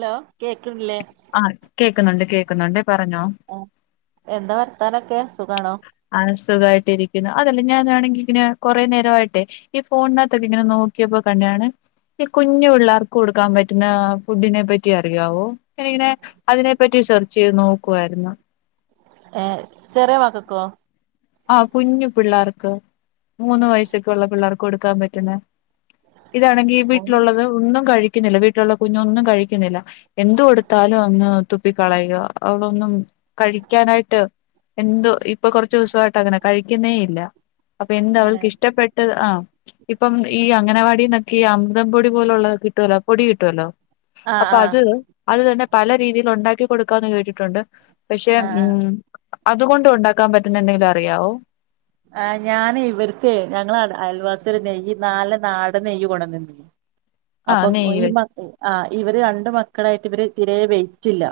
Hello കേക്കണില്ലേ ആ കേക്കുന്നുണ്ട് കേക്കുന്നുണ്ട് പറഞ്ഞോ ആ എന്താ പറ ത്താനൊക്കെ ആ സുഖായിട്ടിരിക്കുന്നു അ ല്ല ഞാനാണെങ്കി ഇങ്ങനെ കൊറെ നേരവായിട്ടെ ഈ ഫോണിനാത്തൊക്കെ ഇങ്ങനെ നോക്കിയപ്പോ കണ്ടായാണെ ഈ കുഞ്ഞു പിള്ളേർക്ക് കൊടുക്കാൻ പറ്റുന്ന ഫുഡിനെ പറ്റി അറിയാവോ ഞാൻ ഇങ്ങനെ അതിനെപ്പറ്റി സെർച്ച് ചെയ്ത് നോക്കുവായിരുന്നു ഏഹ് ചെറിയ മക്കക്കോ ആ കുഞ്ഞു പിള്ളേർക്ക് മൂന്ന് വയസ്സൊക്കെ ഉള്ള പിള്ളേർക്ക് കൊടുക്കാൻ പറ്റുന്ന ഇതാണെങ്കി വീട്ടിലുള്ളത് ഒന്നും കഴി ക്ക്ന്നില്ല വീട്ടിലുള്ള കുഞ്ഞു ഒന്നും കഴിക്കുന്നില്ല എന്ത്‌ കൊടുത്താലും അങ്ങ് തുപ്പി കളയുക അവളൊന്നും കഴിക്കാനായിട്ട് എന്തോ ഇപ്പൊ കുറച്ച് ദിവസ ട്ടങ്ങനെ കഴിക്കുന്നേ ഇല്ല അപ്പൊ എന്താ ഏഹ് അവൾക്ക് ഇഷ്ടപ്പെട്ടത് ആ ഇപ്പം ഈ അംഗനവാടിന്നൊ ഈ അമ്തം പൊടി പോലുള്ളത് കിട്ടുവലോ പൊടി കിട്ടുവല്ലോ ആഹ് അപ്പൊ ആഹ് അത് അത് തന്നെ പല രീതിയിൽ ഉണ്ടാക്കി കൊടുക്കാന്ന് കേട്ടിട്ടുണ്ട് പക്ഷെ ആഹ് ആഹ് മ് അതുകൊണ്ട് ഉണ്ടാക്കാൻ പറ്റുന്ന് ണ്ടെങ്കിൽ യാവും ആ ഞാന് ഇവർക്ക് ഞങ്ങളെ അയൽവാസി നെയ് നാല നാട നെയ്യ് കൊണ്ടന്നി ആ അപ്പൊ ഈ നെയ്യ് മ ആ ഇവര് രണ്ട് മക്കളായിട്ട് ഇവര് തിരെ വൈറ്റില്ല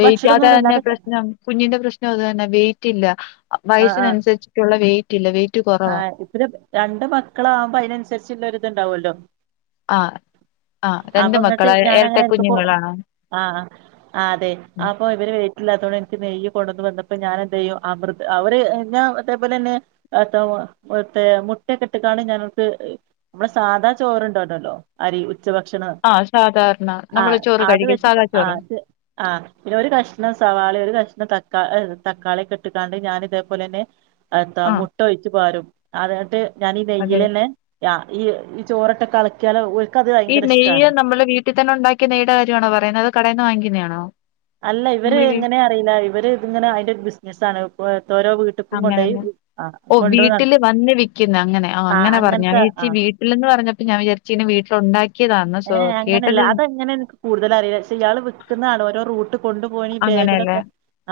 വെയിറ്റ് അതന്നെ പ്രശ്നം കുഞ്ഞിന്റെ പ്രശ്നം അത് തന്നെ വെയിറ്റ്ല്ല വയസ്സിനനുസരിച്ച്ട്ടുള്ള വെയിറ്റ് ഇല്ല വെയിറ്റ് ആ കുറവാ ഇപ്പരം രണ്ട് മക്കളാവുമ്പോ അതിനനുസരിച്ചുള്ള- ഇത് ഇണ്ടാവുമല്ലോ ആ ആ രണ്ട് അപ്പൊ ഇങ്ങട്ട് മക്കളാ ഞാൻ ഇരട്ട അങ്ങനെ അപ്പോ കുഞ്ഞുങ്ങളാണോ ആ ആ അതെ ഉം. അപ്പൊ ഇവര് വൈറ്റില്ലാതോണ്ട് എനിക്ക് നെയ്യും കൊണ്ടു വന്നപ്പോ ഞാന് എന്ത്‌ ചെയ്യും അമൃത് അവര് ഞാ അതേപോലെന്നെ മ മേ മുട്ടയൊക്കെ ഇട്ട് കാണ്ട് നമുക്ക് മ്മളെ സാധാ ചോറ് ഉണ്ടോലൊല്ലോ അരി ഉച്ച ഭക്ഷണം ആ സാധാരണ ആ നമ്മള് ചോറ് അത് കഴിക്കും വെച്ച സാദാ ചോറ് ആത് അ ഒരു കഷണം സവാളി ഒരു കഷണം തക്കാ തക്കാളിക്കട്ട്ക്കാണ്ട് ഞാൻ ഇതേപോലെന്നെ എന്താ ആ ട്ട ഒഴിച്ചു പാരും അതട്ട് ഞാനീ അതെ വെയിലന്നെ ഈ ഈ ചോറൊക്കെ കളക്യാല ഈ നെയ്യ് നമ്മടെ വീട്ടിൽ തന്നെ ഉണ്ടാക്കിയ നെയ്യയുടെ കാര്യണോ പറയുന്നത് അത് കടയിന്ന് വാങ്ങിക്കുന്നതാണോ അല്ല ഇവര് നമ്മള് വീ ഇങ്ങനെ അറിയില്ല ഇവര് ഇങ്ങനെ അതിന്റെ ബിസിനസ് സാണ് അങ്ങനന്നെ ഓഹ് കൊണ്ടു നട വീട്ടില് വന്ന് വിക്കുന്നു അങ്ങനെ ആ അങ്ങനെ പറഞ്ഞു ഞാൻ അങ്ങനത്തെ ആ വിചേരിച്ചി വീട്ടിൽന്ന് പറഞ്ഞപ്പോ ഞാൻ വിചാരിച്ച് ഈ വീട്ടിൽ ഉണ്ടാക്കിയതാണ് ഏഹ് അങ്ങനെയല്ല അത് അങ്ങനെ എനിക്ക് കൂടുതല് അറിയില്ല പക്ഷെ ഇയാൾ വിക്കുന്ന ആൾ ഓരോ റൂട്ട് കൊണ്ടുപോയിഈ അങ്ങനെയല്ലേ ബേഗിലൊക്കെ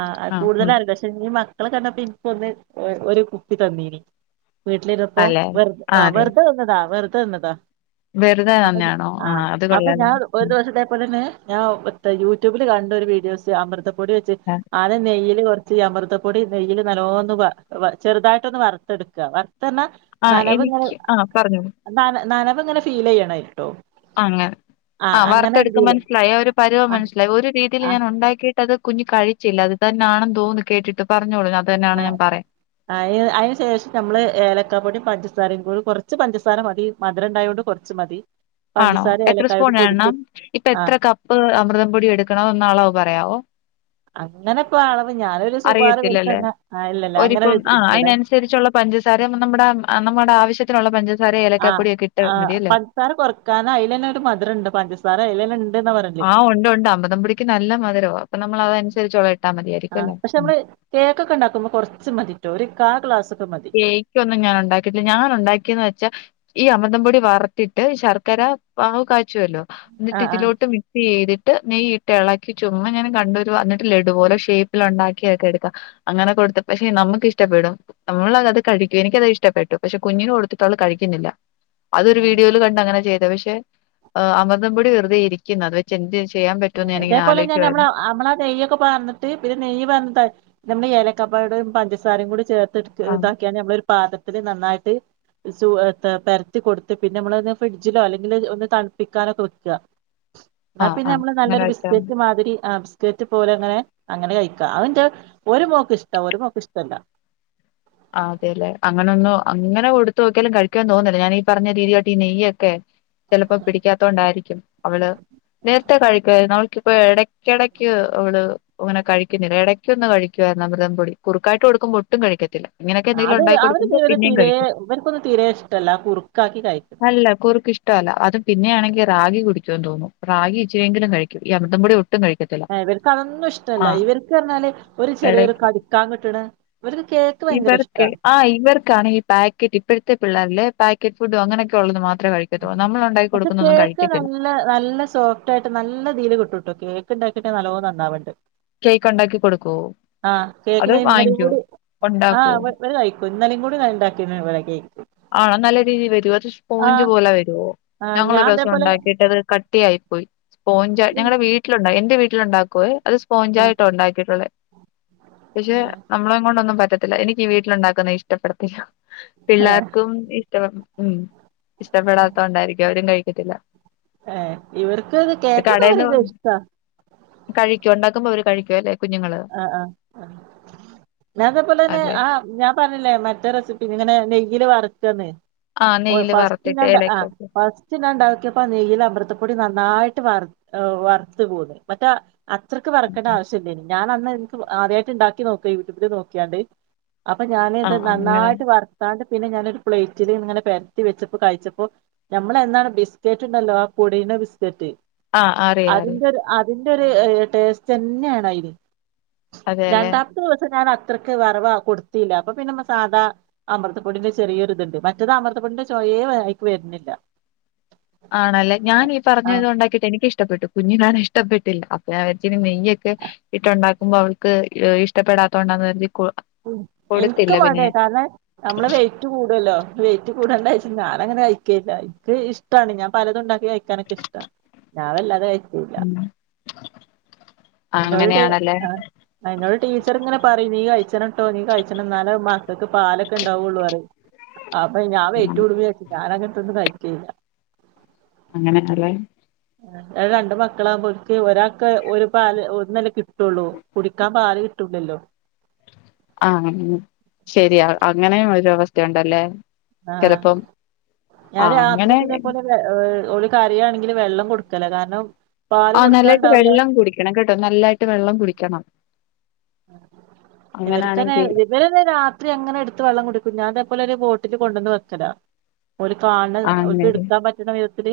ആ കൂടുതല പക്ഷെ ഇഞ്ഞ് മക്കളെ കണ്ടപ്പ ഇനിക്ക് ഒന്ന് ഒരു കുപ്പി തന്നീന് വീട്ട്ലിരപ്പോ അല്ലെ വെർ വെർതെ തന്നതാ വെർ തന്നതാ വെറ്തെ തന്നെയാണോ ആ ആഹ് അത് അപ്പ ഞാ കൊള്ളാലോ ഒരു ഉം. ദിവസത്തെ പോലെന്നെ ഞാൻ യൂട്യൂബ്ല് കണ്ട ഒര് വീഡിയോസ് അമൃതം പൊടി വെച്ച് ആ ആദ്യം നെയ്യ്ല് കോർ ച്ച് അമൃതപ്പൊടി നെയ്യ്ല് നല്ലോന്ന് വ വ ചെറുതായിട്ടൊന്ന് വറ്ത്തെട്ക്കാ വർ തർന്നാ ആ, ന്നനവ്ങ്ങനെ എനിക്ക് ആ പറഞ്ഞോളൂ ന്നന ന്നന പ്പങ്ങനെ ഫീല് യ്യണ് ട്ടോ അങ്ങനെ ആ ആഹ് അങ്ങനെ വർത്തെടുക്കുമ്പോ ഒരുതില് മനസ്സിലായോ ആ ഒരു പരുവം ആ മനസിലായി ഒര് രീതിയിൽ ആ ഞാൻ ഉണ്ടാക്കി അത് കുഞ്ഞ് കഴിച്ചില്ല അത് തന്നാണെന്ന് തോന്ന് കേട്ടിട്ട് പറഞ്ഞോളൂ അത് തന്നെയാണ് ഞാൻ ആഹ് പറയാ അയിന് അതിന് ശേഷം നമ്മള് ഏലക്കാ പൊടിയും പഞ്ച സാരയും കൂടി കുറച്ച് പഞ്ചസാര മതി മധുരം ഉണ്ടായത് കൊണ്ട് കുറച്ച് മതി ആണോ പഞ്ചസാര എത്ര ഏലക്കായോണ്ട് സ്പൂൺ പൊടിച്ച് വേണം ഇപ്പൊ ആ എത്ര കപ്പ് അമൃതം പൊടി എടുക്കണം എന്ന ആളവ് പറയാവോ അങ്ങനെ ഇപ്പ അളവ് ഞാനൊരു സുമാറ് പേർക്ക് അറിയത്തില്ലല്ലേ അങ്ങ ആ ഇല്ലല്ല അങ്ങനെ ഒരിപ്പം ആഹ് എടുക്കല അതിനനുസരിച്ചുള്ള പഞ്ചസാരയാവുമ്പോ നമ്മുടെ നമ്മുടെ ആവശ്യത്തിനുള്ള പഞ്ച സാര ഏലക്കാപ്പൊടിയൊക്കെ ഇട്ട് മതീല്ലേ കാരണം അയില് തന്നെ ഒരു മധുരമുണ്ട് പഞ്ചസാര അയില് തന്നെ ഉണ്ടെ ആഹ് ഉണ്ട് ഉണ്ട് അമൃതം പൊടിക്ക് നല്ല മധുരവാ അപ്പൊ നമ്മൾ അത നുസരിച്ച് ആഹ് പക്ഷെ നമ്മള് കേക്കൊക്കെ ഉണ്ടാക്കുമ്പോൾ കൊറച്ച് മതീട്ടോ ഒരു കാൽ ഗ്ലാസൊ കേക്ക് ഒന്നും ഞാൻ ഉണ്ടാക്കിട്ടില്ല ഞാന് ഉണ്ടാക്കിയന്ന് വെച്ചാ ഈ അമൃതംപൊടി വറത്തിട്ട് ശർക്കര പാവ് കാ ച്ചുമല്ലോ എന്നിട്ട് ആഹ് ഇതിലോട്ട് മിക്സ് ചെയ്തി ട്ട് നെയ്യ് ഇട്ട് ഇളക്കി ചുമ്മാ ഞാൻ കണ്ടൊരു അന്നിട്ട് ലെഡു പോലെ ഷേപ്പിൽ ഉണ്ടാക്കിയൊക്കെ എടുക്കാം അങ്ങനെ കൊടുത്ത് പക്ഷെ നമുക്ക് ഇഷ്ടപ്പെടും നമ്മളത് കഴിക്കും എനിക്കത് ഇഷ്ടപ്പെട്ടു പക്ഷെ കുഞ്ഞിന് കൊടുത്തിട്ട് അവള് കഴിക്കുന്നില്ല അതൊരു ആഹ് വീഡിയോൽ കണ്ട് അങ്ങനെ ചെയ്തത് പക്ഷെ. ഇട്ട് അമൃതം പൊടി വെറുതെ ഇരിക്കുന്നു അത് വെച്ച് എന്തേലും. ഇതേപോലെ ഞാൻ നമ്മളെ നമ്മളാ നെയ്യൊക്കെ വാർന്നിട്ട് പിന്നെ നെയ്യ് വന്ന നമ്മള് ഇലക്ക്. [unintelligible] പഞ്ചസാരയും കൂടെ ചേർത്ത്. ആ ഇതാക്കി ഞമ്മൾക്ക്. പാകത്തിന് നന്നായിട്ട് ചു എടു പെരട്ടി കൊടുത്ത് പിന്നെ നമ്മള് ഫ്രിഡ്ജിലോ അല്ലെങ്കിൽ ഒന്ന് തണുപ്പിക്കാനൊക്കെ വയ്ക്കുക. ആഹ് ആ അങ്ങനെ നല്ലൊരു വെച്ചാ ബിസ്ക്കറ്റ് മാതിരി ആ ബിസ്കറ്റ് പോലെ അങ്ങനെ അങ്ങനെ കഴിക്ക അവന്റെ ഒരു മോക്ക് ഇഷ്ടം ഒരു മോക്ക് ഇഷ്ടല്ല അതെ അല്ലെ അങ്ങനൊന്നും അങ്ങനെ കൊടുത്തോക്യാലും കഴിക്കാന്ന് തോന്നുന്നില്ല ഞാനീ പറഞ്ഞ രീതിയാട്ട് ഈ നെയ്യൊക്കെ ചിലപ്പോ പിടിക്കാത്തോണ്ടായിരിക്കും അവള് നേരത്തെ കഴിക്കുവാരുന്ന് അവൾക്ക് ഇപ്പൊ ഇടയ്ക്കിടയ്ക്ക് അവള് അങ്ങനെ കഴിക്കുന്നില്ല ഇടയ്ക്ക് ഒന്ന് കഴിക്കുവായിരുന്ന അമൃതം പൊടി കുറുക്കായിട്ട് കൊടുക്കുമ്പോ ഒട്ടും കഴിക്കത്തില്ല ഇങ്ങനെയൊക്കെ എന്തെങ്കിലും അത് ഉണ്ടായി അവര് കൊടുക്കുമ്പോ ഇവര് പിന്നെയും തീരെ കഴിക്കും ഇവർക്കൊന്നും തീരെ ഇഷ്ടല്ല കുറുക്കാക്കി കഴിക്കുന്നത് അല്ല കുറക്ക് ഇഷ്ടല്ല അതും പിന്നെയാണെ റാഗി കുടിക്കോന്ന് തോന്നുന്നു റാഗി ഇച്ചിരി വെങ്കിലും കഴിക്കും ത്ത പൊടി ഒട്ടും കഴിക്കത്തില്ല ആ ഇവർക്ക് അതൊന്നും ആ ഇഷ്ടല്ല ഇവർക്ക് പറഞ്ഞാല് ഒരു ഇട ചെറിയൊരു കടിക്കാൻ കിട്ടണ് ഇവരത് കേ ഇവർക്ക് ആ ഇവർക്കാണ് ഈ പാക്കറ്റ് ഇപ്പോഴത്തെ പിള്ളേരില്ലെ പാക്കറ്റ് ഫുഡോ അങ്ങനൊക്കെ ഉള്ളത് മാത്രം പക്ഷെ കേക്ക് നല്ല നല്ല സോഫ്റ്റ് ആയിട്ട് നല്ല രീൽ കിട്ടുട്ടോ കേക്ക് ഉണ്ടാക്കി നല്ലോ നന്നാവുണ്ട് കേക്ക് ഉണ്ടാക്കി കൊടുക്കുവോ ആ കേക്ക് അതോ ഞാൻ ഇന്നലും വാങ്ങിക്കുവോ കൂടി ആ ഉണ്ടാക്കുവോ ഇവിടെ കയിക്കും ഇന്നലും കൂടി ഞൻ ഇണ്ടാക്കി ഇവിടെ കേക്ക് ആണോ നല്ല രീതിൽ വരുവോ അത് സ്പോഞ്ച് ആഹ് പോലെ ആഹ് ഞാൻ ഞങ്ങളൊരു ദിസം അതേപോലെ ഉണ്ടാക്കിട്ടത് ക ട്ടിയായി പോയി സോഞ്ച ഞങ്ങളടെ വീട്ടിലുണ്ടോ എന്റെ വീട്ട വീട്ടിലുണ്ടാക്കുവേ അത് ആഹ് സ്പോഞ്ചായിട്ട ഉണ്ടാക്കിയിട്ടുള്ളത് പക്ഷെ നമ്മളെ കൊണ്ടൊന്നും പറ്റത്തി എനിക്ക് വീട്ടിലുണ്ടാക്കുന്നത് ഇഷ്ടപ്പെടത്തില്ല ആ ഇഷ്ടം ഉം ഇഷ്ടപ്പെടാത്തൊണ്ടായിരിക്കും അവരും കഴിക് കിട്ടില ഏർ ഇവർക്ക് അത് കേക്കൊക്കെ കടേന്ന് അവര്ക്ക് ഇഷ്ടാ ക്മ്പം അവര് കഴിക്കുവല്ലേ? ആ ആഹ് ഞാ അതേപോലെ തന്നെ അതെ ആ ഞാൻ പറഞ്ഞില്ലേ മറ്റേ റെസിപ്പീ ഇങ്ങനെ നെയ് ഇല് വറ്ത്തത് ആ ഓ നെയ്യില് ഫസ്റ്റ് വറുത്തിട്ട് രണ്ട് ആ ഏലക്ക ഇട്ട് ഫസ്റ്റ് രണ്ടാക്കിയപ്പ നെയ്യ്ല് അമൃതം പൊടി നന്നായിട്ട് ട്ട് വറ് വറ്ത്ത്കോരും മറ്റാ അത്രക്ക് വറ്ക്കണ്ട ആവശ്യല്ലന് ഞാൻ അന്ന് ഇൻക്ക് ആദ്യായിട്ട് ഇണ്ടാക്കി നോക്ക യൂട്യൂബില് നോക്കിയാണ്ട് അപ്പൊ ആ ഞാനിത് ആ, അങ്ങനെ നന്നായിട്ട് വർത്താണ്ട് പിന്നെ ഞാനൊരു പ്ലേറ്റില് ഇങ്ങനെ പരത്തി വെച്ചപ്പോ കഴിച്ചപ്പോ നമ്മളെന്താണ് ബിസ്ക്കറ്റ് ഉണ്ടല്ലോ ആ പൊടീണ ബിസ്കറ്റ് ആഹ് അറിയാ അറിയാ അതിൻ്റെ ഒരു ടേസ്റ്റ് തന്നെയാണ് അയിന് അതെല്ലെ രണ്ടാമത്തെ ദിവസം ഞാനത് ഇത്രക്ക് വറവാ കൊടുത്തീല്ല. അപ്പൊ പിന്നെ നമ്മ സാധാ അമൃതപ്പൊടിന്റെ ചെറിയൊരു ഇതുണ്ട്. മറ്റത് അമൃതപ്പൊടിന്റെ ചൊയേ വായിക്ക് വര്ന്നില്ല. ആണല്ലേ? ഞാനീ പറഞ്ഞത് ഒണ്ടാക്കിയിട്ട് എനിക്കിഷ്ടപ്പെട്ടു കുഞ്ഞിനാണേ ഇഷ്ടപ്പെട്ടില്ല. അപ്പൊ ഞാൻ വിചാരിച്ചു ഇനി നെയ്യൊക്കെ ഇട്ടുണ്ടാക്കുമ്പോൾ അവൾക്ക് ഇഷ്ടപ്പെടാത്തോണ്ടാന്ന് കരുതി കൊ എനിക്ക് കൊടുത്തില്ല വേണ്ടെ. പിന്നെ കാരണം, നമ്മളെ വെയിറ്റ് കൂടുവല്ലോ? വെയിറ്റ് കൂടണ്ടാച്ച് ഞാനങ്ങനെ കയി ക്കില്ല. ഇക്ക് ഇഷ്ടാണ്. ഞാൻ പലതുംണ്ടാക്കി കഴിക്കാനൊക്കെ ഇഷ്ടാ. ഞാൻ അല്ലാതെ കഴി ക്കൂല. ഉം ആ, എന്നോട് അങ്ങനെയാണല്ലേ ആ എന്നോട് ടീച്ചർ ഇങ്ങനെ പറയും നീ കഴി ക്കണട്ടോ. നീ കഴിച്ചണം എന്നാലേ മക്കൾക്ക് പാലൊക്കെ ഇണ്ടാവുള്ളൂ പറയും. അപ്പൊ ഞാൻ വെയിറ്റ് ഉം കൂടുമ്പയേക്കും ഞാനങ്ങനത്തൊന്നും കഴിക്കയേല്ല അങ്ങനെ അല്ലേ രണ്ട് മക്കളാമ്പോക്ക് ഒരാക്ക് ഒരു പാല് ഒന്നല്ലേ കിട്ടുള്ളൂ? കുടിക്കാൻ പാല് കിട്ടൂല്ലല്ലോ? ആഹ് ശരിയാ അങ്ങനെയും ഒരവസ്ഥ ഉണ്ടല്ലേ? ആഹ് ഞാൻ അങ്ങനെ രാത്രിക്ക് ഇതേപോലെ ഓര് കരിയാണെങ്കി ല് വെള്ളം കൊടുക്കലാ കാരണം പാല് ആ നല്ലായിട്ട് കൊടുക്കാണ്ടാവൂല വെള്ളം കുടിക്കണം കേട്ടോ. നല്ലായിട്ട് വെള്ളം കുടിക്കണം ഇവർക്കന്നെ അങ്ങനാണെങ്കി ഇവരന്നെ രാത്രി അങ്ങനെ എടുത്ത് വെള്ളം കുടിക്കും ഞാൻ ലൊരു ബോട്ടിൽ കൊണ്ടുവന്ന് വെക്കലാ ഓല് കാണ് ആ അങ്ങനെ. ഓൽക്ക് എടുക്കാൻ പറ്റണ വിധത്തില്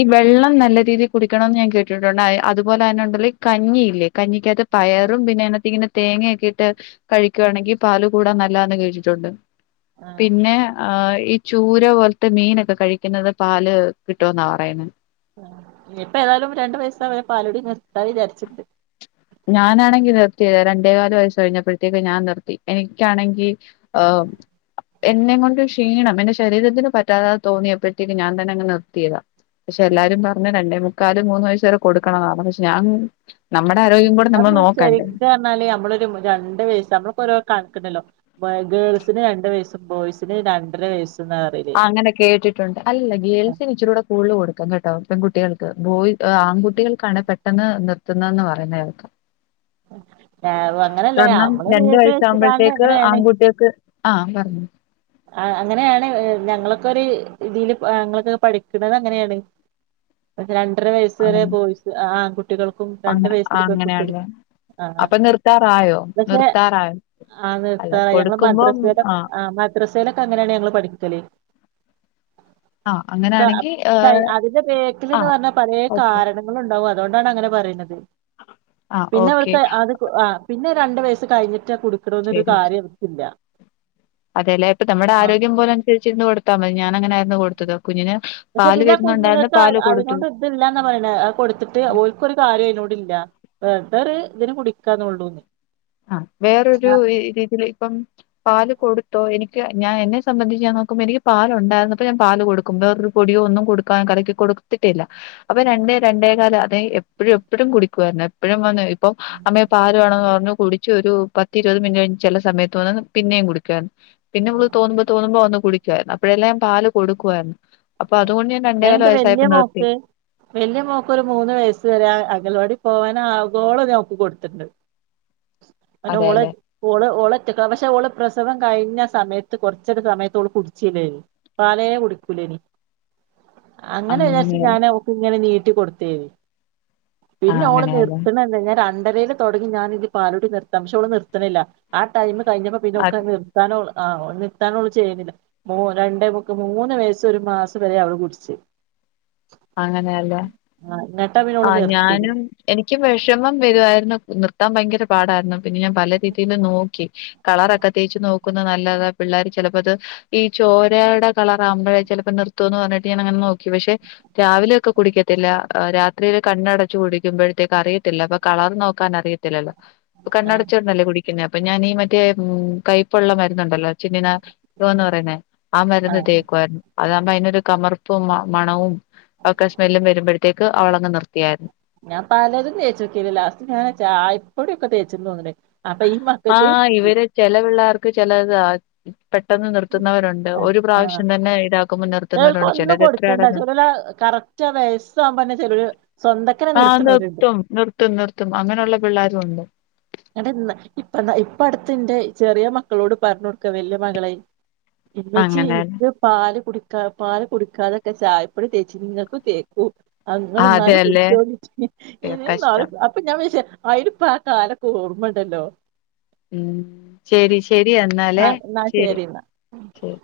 ഈ വെള്ളം നല്ല രീതിൽ കുടിക്കണംന്ന് ഞാൻ കേട്ടിട്ടുണ്ട്. അതുപോലെ തന്നെ ഉണ്ടല്ലോ ഈ കഞ്ഞിയില്ലേ കഞ്ഞിക്കകത്ത് പയറും പിന്നെ അതിനകത്ത് ഇങ്ങനെ തേങ്ങയൊക്കെ ഇ ട്ട് കഴിക്കുകയാണെങ്കിൽ പാല് കൂടാ നല്ലാന്ന് കേട്ടിട്ടൊണ്ട് ആഹ് പിന്നെ ആ ഈ ചൂര വൊൽ മീനൊക്കെ കഴിക്കുന്നത് പാല് കിട്ടൂന്നാ പറയുന്നെ ഇനിയിപ്പ ഏതായാലും രണ്ട് വയസ്സായാ പാലുടി നിർത്താ വിചാരിച്ചിട്ട്ണ്ട് ഞാനാണെങ്കി നിർത്തിയതാ രണ്ടേകാല് വയസ് കഴിഞ്ഞപ്പോഴത്തേക്ക് ഞാൻ നിർത്തി. എനിക്കാണെങ്കി ഏഹ് എന്നേങ്കൊണ്ട് ക്ഷീണം. എന്റെ ശരീരത്തിന് പറ്റാതാതെ തോന്നിയപ്പോഴത്തേക്ക് ഞാൻ തന്നെ അങ്ങ് നിർത്തിയതാ. പക്ഷെ എല്ലാരും പറഞ്ഞു രണ്ടേമുക് കാല് മൂന്ന് വയസ്സ വരെ കൊടുക്കണ എന്നാണ് പക്ഷെ ഞാൻ നമ്മുടെ ആരോഗ്യം കൂടെ അ നമ്മൾ നോക്കണ്ടേ ശെരിക്ക പറഞ്ഞാല് നമ്മളൊരു രണ്ട് വയസ് നമ്മൾക്കഒരു ണ്ടല്ലോ ഗേൾസിന് രണ്ട വയസ്സും ബോയ്സിന് രണ്ടര വയസ്സും ആ അങ്ങനെ കേട്ടിട്ടുണ്ട് അല്ല ഗേൽസിന്ഇച്ചിരികൂടെ കൂടുതല് കൊടുക്കും ട്ടോ പെൺകുട്ടികൾക്ക് ബോയി ആൺകുട്ടികൾക്കാണ് പെ പെട്ടെന്ന് നിർത്തുന്നന്ന് പറയുന്ന കേൾക്ക അ [inaudible] കാരണം രണ്ട വയസ വെച്ച്കാണ്ട് ആകുമ്പോഴത്തേക്ക് അങ്ങനെയാണ് ആൺകുട്ടികക്ക് ആഹ പറഞ്ഞു ആ അങ്ങനെയാണ് ഞങ്ങളൊക്കെ ഒരു ഇതിൽ ഞങ്ങളൊക്കെ പഠിക്കണത അങ്ങനെയാണ് രണ്ടര വയസ് വരെ ബോയ്സ് ആൺകുട്ടികൾക്കും രണ്ട അങ്ങ വയസ് പെൺകുട്ടികളും അങ്ങനെയല്ലേ ആ അപ്പൊ നിർത്താറായോ പക്ഷെ നിർത്താറായോ ആ അല്ല നിർത്താറ് ഞങ്ങ കൊടുക്കുമ്പം മദ്രസടആ ആഹ് മദ്ര ക്കെ അങ്ങനെയാണ് ഞങ്ങള പഠിപ്പിക്കല് ആഹ് അങ്ങനാണെങ്കി ഏഹ് അതിന്റെ ബേക്കിൽ ആഹ് എന്ന് പറഞ്ഞാൽ പല ഓക്കെ കാരണങ്ങ ഉണ്ടാവും അ അതുകൊണ്ടാണ് അങ്ങനെ പറയുന്നത് ആഹ് പിന്നെ ഓക്കെ അവർക്ക് അത് ആ പിന്നെ രണ്ട് വയസ്സ് കഴിഞ്ഞിട്ട് കൊടു ഇത്രെന്നും ഒരു ശരി കാര്യം അവർക്കില്ല അതെല്ലേ ഇപ്പ നമ്മുടെ ആ ആരോഗ്യം പോലെനസരിച്ചി കൊടുത്താ മതി ഞാനങ്ങനെ ന്ന്കൊടുത്തത കുഞ്ഞിന പക്ഷെ പിന്നെ കുഞ്ഞുങ്ങൾക്ക് അതിനോട് ഇതല്ലന്ന പറയണ കൊടുത്തിട്ട് അവക്കരു കാര്യം അതിനോട് ഇല്ല വെർതൊരു ഇതിന് കുടിക്കാന്നന്ന്ള്ളുന്ന് ആ വേറൊരു രീതിൽ ഇപ്പം പാല് കൊടുത്തോ എനിക്ക് ക്ക്ഞാൻ എന്നെ സംബന്ധി ഞാ നോക്കുമ്പോ എനിക്ക് പാലുണ്ടരുന്നപ്പ ഞാൻ പാല്കൊടുക്ക വേറൊരു പൊടിയോ ഒന്നും കലക്കി കൊടുത്തി കൊടുത്തിട്ടില്ല അപ്പൊ രണ്ടേ രണ്ടേ കാലം അ എപ്പോഴും എപ്പോഴും കുടിക്കുവായിരുന്നു എപ്പോഴും വന്ന് അപ്പം അമ്മയെ പാല് വേണെന്ന് പറഞ്ഞു കുടിച്ച് ഒരു പത്തി ഇരുപത് മിനിറ്റ് കഴിഞ്ഞ് ചില സമയത്ത് തന്ന പിന്നെയും കുടിക്കുായിരുന്നു പിന്നെ ഉമ്മള് തോന്നുമ്പോ തോന്നുമ്പോ വന്ന കുടിക്കുായിരുന്നു അപ്പഴ എല്ലാം പാല് കൊടുക്കുായിരുന്നു ഞാനന്റെവല്യ മോക്ക് വല്യ മോക്ക് ഒരു മൂന്ന് വയസ്സ് വരെ അങ്കൽവാടി പോവൻ ആഗോളം ഞ ഓക്ക് കൊടുത്തിണ്ട് അഓള അതെല്ലേ ഓള ഓളറ്റക്ക പക്ഷെ ഓള പ്രസ സവം കഴിഞ്ഞ സമയത്ത് കുറച്ചടി സമയത്തോള്ള കുടിച്ചല്ലേ പാലയെ കുടിക്കൂല ഇനി ആ അങ്ങനെ വിചാരിച്ച അങ്ങനെയല്ലേ ഞാനൻ ഒക്കെ ഇങ്ങനെ നീട്ട കട്ടി കൊടുത്തരി ആ പിന്നെ ഓടെ അങ്ങനെയല്ലേ നിർത്തണ എന്തഞ്ഞാ രണ്ട് ഇടയിൽ തുടങ്ങി ഞാൻ ഇത് പാല നൃത്തംശോ നിർത്തണില്ല ആ ടൈമ കഴിഞ്ഞപ്പോ പിന്നെൊക്കെ അത് നിർത്താനോുള്ള ആഹ് ഒന്ന നിത്താനോള്ള ചെയ്യുന്നില്ല മൂ രണ്ടേക്ക മൂന്ന് വയസ് ഒരു മാസം വരെ അവള് കുടിച്ചു അങ്ങനെയല്ലേ എന്നിട്ടാ പിന്നെ ഓള് ആ നിർത്തിയത് ഞാനും എനിക്കും വിഷമം വരുവായിരുന്നുർ എത്താ ഭയങ്കര പാടായിരുന്നു പിന്നെ ഞാൻ പല രീതിയിൽ നോക്കി കളറൊക്കെ തേച്ചച്ച് നോക്കുന്നത് നല്ലതാ പിള്ളേർ ചിലപ്പോ അത് ഈ ചോരയുടെ കളറ ആവുമ്പഴ ചിലപ്പോ നിർത്തന്ന് പറഞ്ഞിട്ട് ഞാൻ അങ്ങനെ നോക്കി പക്ഷെ രാവിലെയ ഒക്കെ കുടിക്കത്തില്ല രാത്രിൽ കണ്ണടച്ച്ു കുടിക്കുമ്പോഴത്തേക്ക് അറിയത്തില്ല അപ്പൊ കളർ നോക്കാൻ അറിയത്തില്ലല്ലോ ഇപ്പൊ ആ കണ്ണടച്ചോടനല്ലേ കുടിക്കുന്നേ അപ്പൊ ഞാൻീ മറ്റേ ഉ കൈപ്പുള്ള മരുന്നുണ്ടല്ലോ ച തോന്നു പറയുന്നേ ആ മരുന്ന് തക്കുായിരുന്നു അതാകുമ്പോ അതിനൊരു കമർപ്പും മണവും അവ കശ്മെല്ലും വരുമ്പോഴത്തേക്ക് അവളങ്ങങ് നിർത്തിയായിരുന്നു ഞാൻ പലതും തേച്ചിക്കില്ല ലാസ്റ്റ് ഞാ ചപ്പോടിക്കെ തേച്ചന്ന് തോന്നേ ആഹ് ഇവരെ ചലവെള്ളർക്ക ചലത പ പെട്ടെന്ന് നിർത്തുന്നവരുണ്ട് ആ ഒരു ആ പ്രാവശ്യം തന്നെ ഇതാക്കുമ്പോ ചിലർക്ക് നിർത്തുന്നവരുണ്ട് ഒന്നും ചിലത് എത്ര അട കൊടുക്കണ്ട ചിലര് കറക്റ്റ് ആ വയസ്സാകുമ്പോന്നെ ചിലര് സ്വന്തക്കനെ ആഹ നിർത്തണോരുണ്ട് നിർത്തും നിർത്തും നിർത്തും അങ്ങനെയുള്ള പിള്ളേരുും ഉണ്ട് അ ഇപ്പാ ഇപ്പ അടുത്ത് എന്റെ ചെറിയ മക്കളോട് പറഞ്ഞു കൊടുക്ക വല്യ മകളെ ഇേച്ചി അങ്ങനെ എനിക്ക് പാല് കുടി പാാല കുടുടിക്കാതൊക്കെ ചായപ്പഴും തേച്ച നിങ്ങൾക്ക് തേക്കും അങ്ങ ആഹ് എന്നാലും അതെയല്ലേ കുടിച്ചോണ്ടിട്ട ഇനി നാല് കഷ്ടം അപ്പൊ ഞാൻ വി ആയിട്ടപ്പാ അല ഓർമ്മണ്ടല്ലോ ഉം ശരി ശരി എന്നാലേ ആ ന്നാ ശരി ശരി